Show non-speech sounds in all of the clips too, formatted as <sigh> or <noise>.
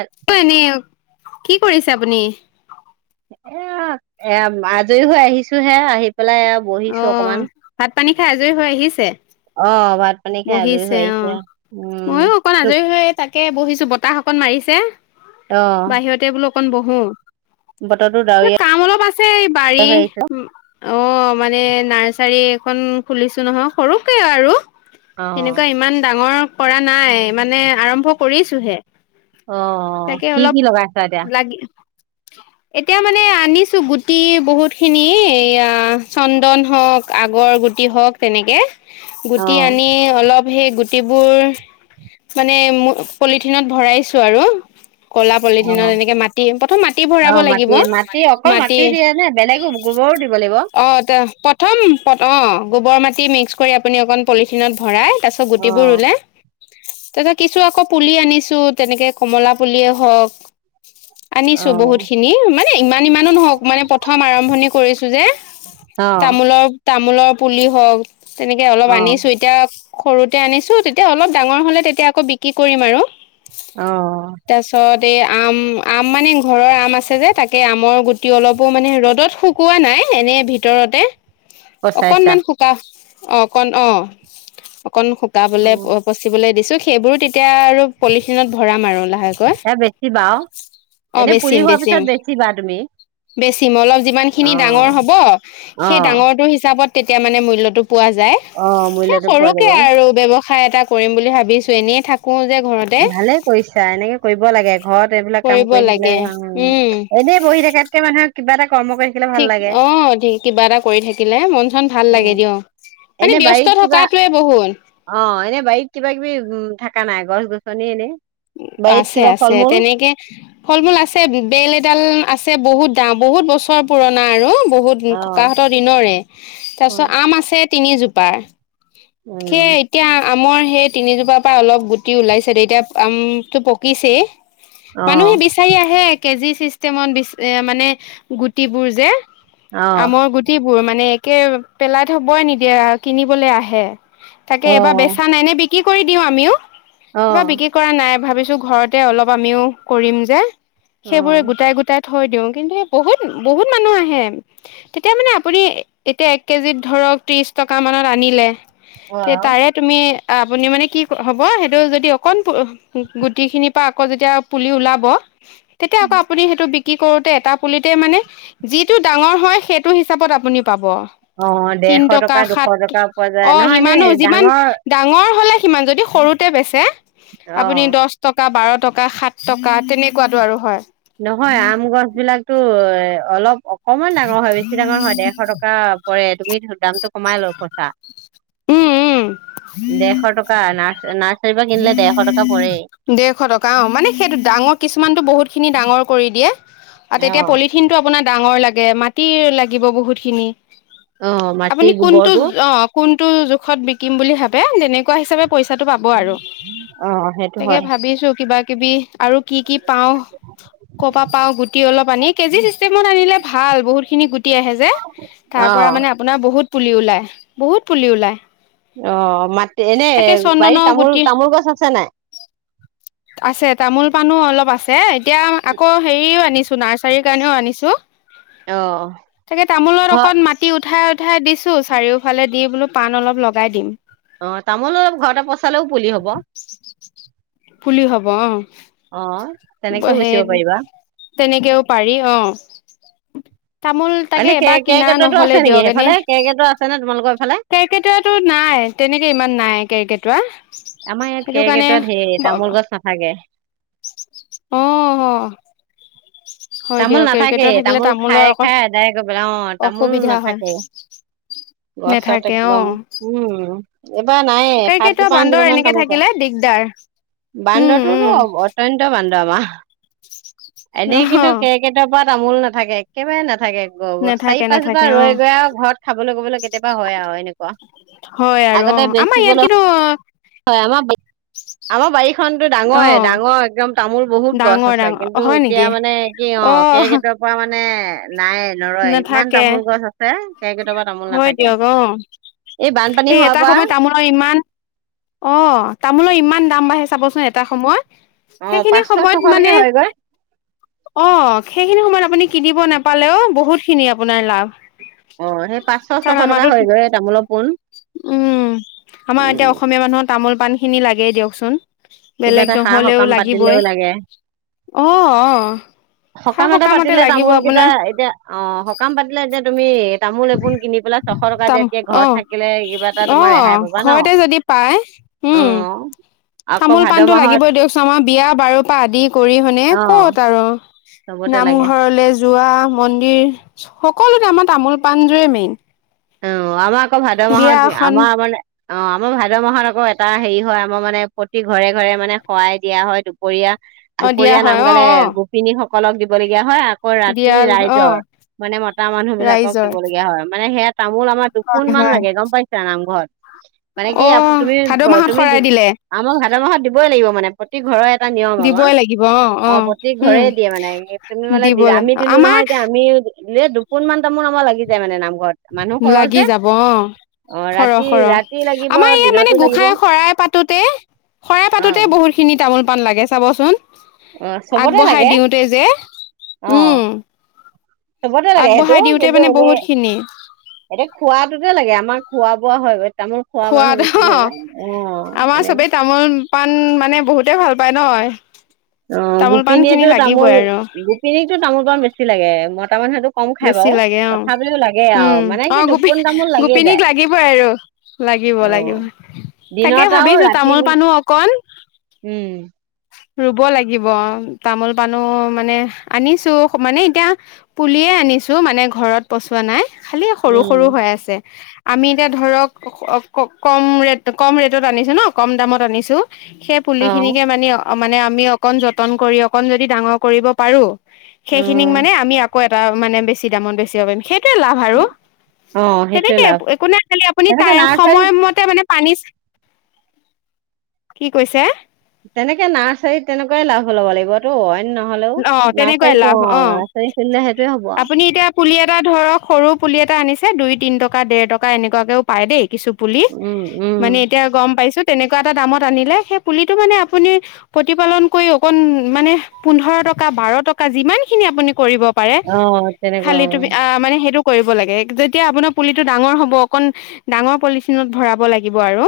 এ মানে কি কৰিছে? চাবুনি এ এয়া আজৰি হৈ আহিছোহে আহি। পেলাই আ অ বহিছো অকমান ভাত পানী খাই আজৰি হৈ আহিছে। অ ভাত পানী খাই আজৰি হৈ বহিছে অ আহিছো উম ময়ো অকণ আজৰি হৈ তাকে বহিছো বতাহ অকন মাৰিছে। অ বাহিৰতে বোলো। অকনবহো বতৰতো এ ডাৱৰীয়া কাম অলপ আছে বাৰী হৈ আহিছে উম অ, মানে নাৰ্চাৰী এখন খুলিছো নহয় সৰুকে আৰু, অ এনেকুৱা ইমান ডাঙৰ কৰা নাই মানে আৰম্ভ কৰিছোহে। অ', তাকে অলপ কি-কি লগাই আছা এতিয়া? লাগি এতিয়া মানে আনিছো গুটি বহুত খিনি এয়া চন্দন হওক আগৰ গুটি হওক তেনেকে। অ গুটি আনি অলপ সেই গু গুটিবোৰ মানে পলিথিনত ভৰাইছো আৰু। কলা অ পলিথিনত এনেকে মাটি প্ৰথম মাটি অ ভৰাব লাগিব মাটি মাটি অকল মাটি দিয়ে নে বেলেগো গোবৰো দিব লাগিব অ প্ৰথম অ', গোবৰ মাটি মিক্স কৰি আপুনি অকণ পলিথিনত ভৰাই তাৰপছত গুটিবোৰ ৰুলে তাৰপ কিছু আকৌ পুলি আনিছো তেনেকে কমলা পুলিয়েই হওক অ আনিছো বহুত খিনি মানে ইমান ইমানো নহওক মানে প্ৰথম আৰম্ভণি কৰিছো যে। অ তামোলৰ তামোলৰ পুলি হওক তেনেকে অলপ অ আনিছো এটি সৰুতে আনিছো তেতিয়া অলপ ডাঙৰ হলে তেতিয়া আকৌ বিক্ৰী কৰিম আৰু। অ', আম-আম মানে ঘৰৰ আম আছে যে তাকে আমৰ গুটি অলপো মানে ৰ'দত শুকোৱা নাই এনে ভিতৰতে পচাইছা অকণমান ককা <unintelligible> অঁ কণ অঁ অন অ শুকাবলৈ পচিবলৈ দিছো। সেইবোৰো তেতিয়া আৰু পলিথিনত ভৰাম আৰু লাহেকৈ এ বেছি বা অ এনে পুলি হোৱাৰ পিছত বেছি বা তুমি। বেছি মল <unintelligible> যিমানখিনি অ ডাঙৰ হ'ব। অ সেই ডাঙৰটো হিচাপ পতাপত তেতিয়া মানে মূল্যটো পোৱা যায়। অ সেই মূল্যটো পোৱা সৰুকে যাব আৰু বেৱ ঠাই এটা কৰিম বুলি ভাবিছো এনেই থাকো যে ঘৰতে ভালে কৰিছা এনেকে কৰিব লাগে। ঘৰত এইবিলাক কাম কৰিব কৰি থাকিলে লাগে উম এনেই বহি থকাতকে মানুহে কিবা এটা কৰ্ম কৰি থাকিলে ভাল ঠিক লাগে অ', ঠিক কিবা এটা কৰি থাকিলে মন চন ভাল লাগে উম দিয়ক, মানে এনে ব্যস্ত বাৰীত কিবা থকাটোৱে বহুত। অ এনে বাৰীত কিবা কিবি উম থকা নাই গছ - গছ <unintelligible> তনি এনে <unintelligible> বাৰীত আছে কিবা ফল -আছে মূল তেনেকে ফল মূল আছে বেল এডাল আছে। ছে বহুত দাম বহুত বছৰ পুৰণা আৰু বহুত অ ককাহতৰ দিনৰে। অ তাৰপিছত আম আছে। তিনিজোপা। সেই উম এতিয়া <unintelligible> আমৰ সেই তিনিজোপাৰ পৰা অলপ গুটি ওলাইছে তেতিয়া আম তো পকিছে। অ মানুহে বিচাৰি আহে কেজি চিষ্টেমত বি মানে গুটিবোৰ যে। অ আমৰ গুটিবোৰ মানে কে', পেলাই থবই নিদিয়ে আৰু কিনিবলৈ আহে। তাকে অ এবাৰ বেচা নাই নে কি কৰি দিওঁ আমিও? এবাৰ বিক্ৰী অ', নাই ভাবিছো ঘৰতে অলপ আমিও কৰিম যে। অ সেইবোৰে গোটাই- গোটাই থৈ দিও কিন্তু বহুত -বহুত মানুহ আহে, তেতিয়া মানে আপুনি এতিয়া এক কেজিত ধৰক ত্ৰিশ টকা মানত আনিলে অ তে ', তাৰে তুমি অ ', আপুনি মানে কি হ'ব সেইটো যদি অকণ গুটি খিনিৰ পৰা আকৌ যেতিয়া পুলি ওলাব? তেতিয়া আকৌ আপুনি সেইটো কি কৰোতে এটা পুলিতে মানে যিটো ডাঙৰ হয় সেইটো হিচাপত আপুনি পাব অ ', তিন ডেৰশ টকা দুশ সাত টকা পোৱা যায় অ ', নহয় এনে সিমানো যিমান ডাঙৰ ডাঙৰ হলে সিমান যদি সৰুতে বেচে? আপুনি অ দহ টকা বাৰ টকা সাত টকা তেনেকুৱাাতো আৰু হয়? নহয় আম গছ বিলাক টো অলপ অকমান ডাঙৰ হয় বেছি ডাঙৰ হয় ডেৰশ টকা পৰে তুমি ধ দামটো কমাই লোৱা খচা? উম উম দেৰশ টকা না? নাৰ্চাৰীৰ পৰা কিনিলে ডেৰশ টকা। পৰে দেৰশ টকা অ', মানে সেইটো ডাঙৰ কিছুমানতটো বহুত খিনি ডাঙৰ কৰি দিয়ে। আৰু তেতিয়া পলিথিন টো আপোনাৰ ডাঙৰ লাগে। গে মাটি লাগিব বহুত খিনি। অ আপুনি মাটিৰ কোনটো গোবৰটো অ', কোন টো জোখত বিকিম বুলি ভাবে তেনেকুৱা হিচাপে পইচাটো পাব আৰু অ ', সেইটো। তাকে হয় ভাবিছো কিবা কিবি আৰু কি-কি পাও ক' পৰা পাও গুটি অলপ আনি কেজি চিষ্টেমত আনে ভাল বহুত খিন আহে যে অ তাৰ পৰা মানে আপোনাৰ বহুত পুলি ওলায় বহুত পুলি ওলায়। অ', মাটি এনে তাকে বাৰীত চন্দনৰ গুটি তামোল-তামোল গছ আছে নাই। আছে তামোল পাণো অলপ আছে। এতিয়া আকৌ হেৰিও আনিছো। নাৰ্চাৰীৰ কাৰণেও আনিছো। অ তাকে তামোলৰ ঘৰ অকণ মাটি উঠাই উঠাই দিছো চাৰিওফালে দি বোলো পাণ অলপ লগাই দিম। অ', তামোল অলপ ঘৰতে পচালেও পুলি হব। পুলি হব অ', অ তেনেকেও বেচিব সেই পাৰিবা তেনেকেও পাৰি অ', উ <inaudible> মানে কে কেকটটো আছে নেকি দিয়ক এনে সেইফালে কেকেইটৰ আছে ন কেৰ্কেটুৱাটো নাই তেনেকে ইমান নাই। কেকেইটুৱা আমাৰ ইয়াত কেৰ্কেটুৱা ধেই তামোল গছ নাথাকে। আহ, তামোল নাথাকে তামোল অকণ খাই-খাই আদায় কৰিব অ', তামোল অসুবিধা হয় নাথাকে গছত নেথাকে অ একদম উম, এইবাৰ নাই সাতো কেৰ্কেটুৱা বান্দৰ পাঁচজোপ মান এনেকে তামৰ পৰা থাকিলে দিগদাৰ উম উম বান্দৰটোতো অত্যয়ন্ত বান্দৰ ামা <unintelligible> অহ', াত <unintelligible> তমোল নথে একেবাৰে ন। নেথাকে চাৰি নেথাকে পাঁচজোপা নেথাকে অ ৰৈ গৈ আৰু ঘৰত খাবলৈ গবলৈ কেতিয়াবা হয় আৰু এনেকুৱা হয় আৰু অ আগতে আমাৰ ইয়াত বেচিবলৈ কিন্তু হয় আমাৰ আমাৰ বাৰী। নতটো অ ডাঙৰে ডাঙৰ একদম তামোল বহুত গছ ডাঙৰ আছে। ডাঙৰ কিন্তু হয় এতিয়া নেকি মানে অ কেকেটুৱা পৰা মানে এহ নাই নৰয় ইমান নেথাকে তামোল গছ আছে। কেৰ্কেটুৱাৰ পৰা তামোল হয়, নাথাকে দিয়ক অ বানপানী এই হোৱাৰ এটা পৰা সময়ত তামোলৰ ইমান অ তামোলৰ ইমান দাম বাঢ়ে চাবচোন এটা সময়ত অ সেইখিনি পাঁচশ সময়ত মানে ছশলৈকে হয়গৈ অ সেইখিনি সময়ত আপুনি কিনিব নাপালেও বহুত। খিনি আপোনাৰ লাভ। অ সেই পাঁচশ ছশ কাৰণ টকা আমাৰো হয়গৈ তামোলৰ পোন উম আমাৰ এতিয়া উম অসমীয়া মানুহৰ তামোল পান খিনি লাগেই দিয়কচোন। কিবা বেলেগ এটা সাৰ নহলেও সকাম লাগিবই। পাতিলেও লাগে অ', অ', খা সকাম এটা সকামতে পাতিলে লাগিব তামোল কেইটা আপোনাৰ এতিয়া অ সকাম পাতিলে এতিয়া। তুমি, তামোল এপোন কিনি পেলাই। ছশ টকা তাম দিয়াতকে ঘৰত আহ থাকিলে কিবা এটা তোমাৰ ৰেহাই পাবা আহ ন ঘৰতে যদি পায় অ উম, আকৌ চামোল ভাদ পাণটো মাহত লাগিবই দিয়কচোন আমাৰ বিয়া বাৰ পৰা আদি কৰি শুনে অ ক'ত আৰু। চবতে লাগে নামঘৰলে যোৱা মন্দিৰ হক সকলোতে আমাৰ তামোল পাণযোৰেই মেইন। অ আমাক আকৌ ভাদ বিয়া মাহত এখন আমাৰ আমাৰ অ আমাৰ ভাদ মাহত আকৌ। এটা হেৰি হয় আমাৰ মানে প্ৰতি ঘৰে ঘৰে মানে সয়াই দিয়া হয় দুপৰীয়া অ দিয়া দুপৰীয়া নাম হয় অ গালে অ গোপিনী সকলক দিব লগগীয়া হয়। আকৌ ৰাতি দিয়া অ ৰাইজৰ মানে মতা মানুহ বিলাকক ৰাইজৰ দিব লগগীয়া হয়। মানে সেয়াত তামোল আমাৰ দুপোন হয় মান হয় লাগে গম পাইছা নামঘৰত। মানে কি অ তুমি ভাদ মাহত তুমি শৰাই দিলে আমাৰ ভাদ মাহত দিবই লাগিব। মানে প্ৰতি ঘৰৰে এটা নিয়ম আমাৰ অ প্ৰতি উম ঘৰে দিয়ে মানে তুমি মানে দিব লাগে আমি দিলো নহয় আমাৰ এতিয়া আমি। এ দুপোন মান তামোল আমাৰ লাগি যায় মানে নামঘৰ লাগি যাব অ অ সৰহ ৰাতি ৰাতি সৰহ লাগিব আমাৰ ই মানে দিনতো লাগিব গোসাঁই শৰাই পাতোতে শৰাই অ পাতোতে বহুত খিনি তামোল খন লাগে চাবচোন অ চবতে আগবঢ়াই লাগে দিওঁতে যে অ উম চবতে লাগে সেইটো আগবঢ়াই দিওঁতে কিন্তু মানে এনেই বহুত খিনি। এতিয়া খোৱাটোতে লাগে। আমাৰ খোৱা-বোৱা হয় গৈ। তামোল খোৱা মানুহ খোৱাদ বেছি অ হৈ যায় অ আমাৰ এনে চবেই তামোল, পাণ মানে বহুত। তে ভাল পাই নহ। অ গোপিনীয়েতো তামোল গোপিনীকতো তামোল পাণ বেছি লাগে মই। বেছি লাগে অ লাগে আৰু উম মানে অ কি গোপিন দুপোন তামোল লাগিয়ে গোপিনীক যায় লাগিবই আৰু লাগিব অ লাগিব তাকে দিনত আৰু ভাবিছো ৰাতি তামোল, পাণো অকণ। উম ৰুব লাগিব অ তামোল পাণো মানে আনিছো মানে এতিয়া পুলিয়ে আনিছো মানে ঘৰত পচোৱা নাই। খালি সৰু উম সৰু হৈ আছে। আমি এতিয়া ধৰক ক ক কম ৰেট কম ৰেটত আনিছোঁ ন কম দামত আনিছোঁ। সেই পুলি অ খিনিকে মানে। মানে আমি অকণ যতন কৰি অকণ যদি ডাঙৰ কৰিব পাৰো। সেইখিনিক উম মানে আমি আকৌ। এ মানে বেছি দামত বেছিব পাৰিম সেই। কি লাভ আৰু অ সেইটোৱে তেনেকে লাভ একো নাই খালি আপুনি তেনেকে টাইম নাৰ্চাৰী সময়মতে মানে। পানীচ কি কৈছে? তেনেকে নাৰ্চাৰীত তেনেকৈয়ে লাভ ল'ব লাগিব তো হয়নে নহয়। হেল্লো অ তেনেকুৱাই নাৰ্চাৰী লাভ অ নাৰ্চাৰী খুলিলে সেইটোয়ে হ'ব আৰু। আপুনি এতিয়া পুলি এটা ধৰক সৰু পুলি এটা আনিছে দুই তিন টকা দেৰ টকা এনেকুৱাকেও পায় দেই কিছু। পুলি উম, উম, মানে এতিয়া গম পাইছো। তেনেকুৱা এটা দামত আনিলে সেই পুলিটো মানে আপুনি প্ৰতিপালন কৰি অকণ মানে। পোন্ধৰ টকা, বাৰ টকা যিমানখিনি আপুনি কৰিব। পাৰে অ' তেনেকুৱা খালি তুমি অ' আ মানে সেইটো। কৰিব লাগে যেতিয়া আপোনাৰ পুলিটো ডাঙৰ হ'ব অকণ ডাঙৰ পলিথিনত ভৰাব লাগিব। লাগিব আৰু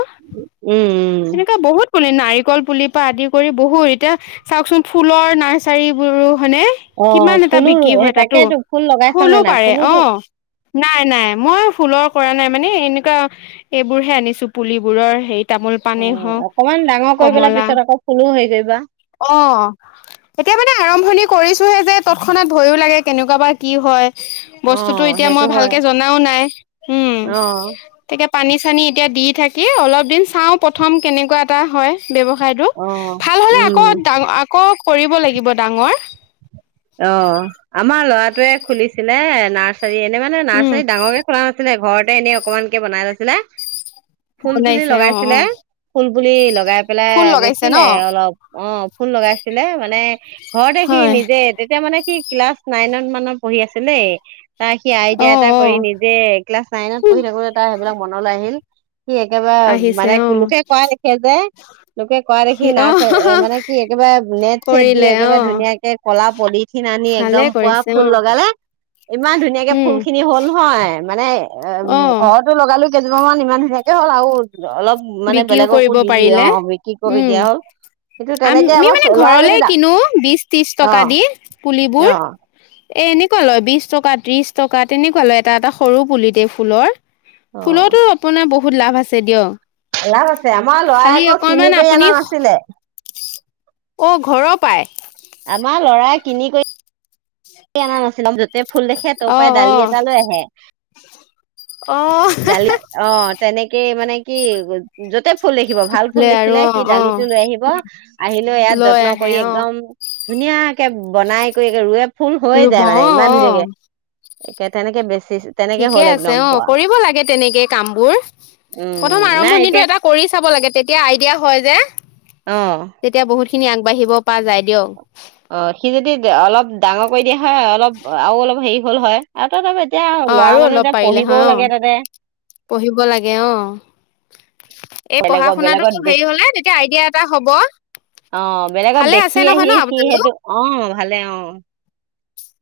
উম, উম, তেনেকুৱা বহুত। <unintelligible> নাৰিকল পুলি পৰা আদি কৰি বহুত এতিয়া চাওকচোন ফুলৰ। <unintelligible> চাৰি বোৰো। হয়নে অ' কিমান এটা ফুলো বিক্ৰী সেই হয় তাতো তাকেইতো ফুল লগাইছা ফুলো নে নাই পাৰে অ। ফুলোতো নাই নাই মই ফুলৰ কৰা নাই মানে এনেকুৱা এইবোৰহে আনিছো পুলিবোৰৰ হেৰিত। অ অকমান ডাঙৰ কৰিপেলাই পিছত আকৌ ফুলো হেৰি কৰিবা। অ এতিয়া মানে আৰম্ভণি কৰিছো। যে তৎক্ষণাত ভয়ো লাগে কেনেকুৱা বা কি হয়। বস্তুতো অ' এতিয়া সেইটো মই হয় ভালকে জনাও নাই উম অ' তাকে। পানী চানী এতিয়া দি থাকি অলপ দিন চাওঁ প্ৰথম কেনেকুৱা এটা হয়। ব্যৱসায়টো অ' ভাল হলে উম, আকৌ ডাঙ আকৌ কৰিব লাগিব। ডাঙৰ। অ' আমাৰ ল'ৰাটোৱে খুলিছিলে নাৰ্। চ এনে মানে উম নাৰ্চাৰ ডাঙৰকে খুলা নাছিলে ঘৰতে এনেই অকমানকে বনাই লৈছিলে। ফুল পুলি বনাইছে অ লগাইছিলে অ ফুল। <unintelligible> ব বুলি লগাই পেলাই ফুল লগাইছে ন বেচিলে অলপ অ ফুল লগাইছিলে মানে ঘৰতে সি হয় নিজে। মানে সি ক্লাছ নাইন মানৰ পঢ়ি আছিলে। তাৰ সি অ আইডিয়া এটা অ কৰি নিজে ক্লাছ নাইনত পঢ়ি থাকোতে তাৰ সেইবিলাক মনলৈ আহিল। সি একেবাৰে আহিছে মানে অ লোকে কোৱা দেখে যে লোকে ক দেখি সি অ নাৰ্চাৰ মানে কি একেবাৰে নেট চেট দি কৰিলে অ একেবাৰে ধুনীয়াকে কলা পলিথিন আনি ভালে একদম পুৱা কৰিছে ফুল অ লগালে ইমান ধুনীয়াকে উম ফুল খিনি হ'ল নহয় মানে এ অ ঘৰতো লগালো। কেইজোপাান ইমান ধুনীয়াকে হ'ল আৰু অলপ মানে বিক্ৰীও বেলেগকো কৰিব দি দিয়ে অ পাৰিলে বিক্ৰী কৰি উম দিয়া হ'ল। কিন্তু তেনেকে আমি আমাৰ মানে লৰাই ঘৰলে যদি দা কিনো বিশ ত্ৰিশ অ টকা দি অ পুলিবোৰ এ এনেকুৱা লয় বিশ টকা ত্ৰিশ টকা তেনেকুৱা লয় এটা এটা সৰু পুলিতে ফুলৰ। অ ফুলতো আপোনাৰ বহুত বহুত লাভ আছে দিয়ক। লাভ আছে আমাৰ লৰাই খালি আকৌ কিনি অকনমান কৰি আপুনি অনা নাছিলে। অ ঘৰৰ পাই আমাৰ লৰাই কিনি কৰি অনা নাছিল। য'তে ফুল দেখে তাৰ অ পৰাই অ ডালি এটা লৈ আহে। বোলে গালি, অ তেনেকে মানে কি যতে ফুল দেখিব ভাল ফুল আৰু দেখিলে অ সি অ ডালিটো লৈ আহিব আহিলে ইয়াত লৈ যত্ন আহে কৰি অ একদম। ধুনীয়াকে বনাই কৰি ৰোৱে। ফুল হৈয়ে ৰুব যায় মানে অ ইমান অ ধুনীয়াকে। তেনেকে বেছি তেনেকে ঠিকে হ'ল আছে একদম অ পোৱা। কৰিব লাগে তেনেকে কামবোৰ উম প্ৰথম নাই আৰম্ভণিটো এতিয়া এটা কৰি চাব লাগে তেতিয়া আইডিয়া হয়। যে আহ, তেতিয়া বহুত খিনি আগবাঢ়িব পৰা যায় দিয়ক। অ', সি যদি অলপ ডাঙৰ কৰি দিয়া হয় অলপ আৰু অলপ হেৰি গল হয় আৰু ত এতিয়া অ', ল'ৰা আৰু মানুহ অলপ এতিয়া পাৰিলে পঢ়িবও হয় লাগে অ', তাতে পঢ়িব লাগে অ', এই পঢ়া বেলেগৰ শুনাটো বেলেগত দে হেৰি হলে তেতিয়া আইডিয়া এটা হ'ব, অ বেলেগত ভালে দেখি আছে নহয় আহি ন সি আপোনালোক? সেইটো অ ভালে অ,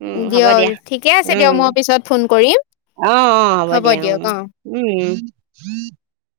উম হ'ব দিয়ক দিয়া ঠিকে আছে দিয়ক উম মই পিছত ফোন কৰিম অ', অ', হ'ব দিয়া উম, দিয়ক অ', উম <inaudible>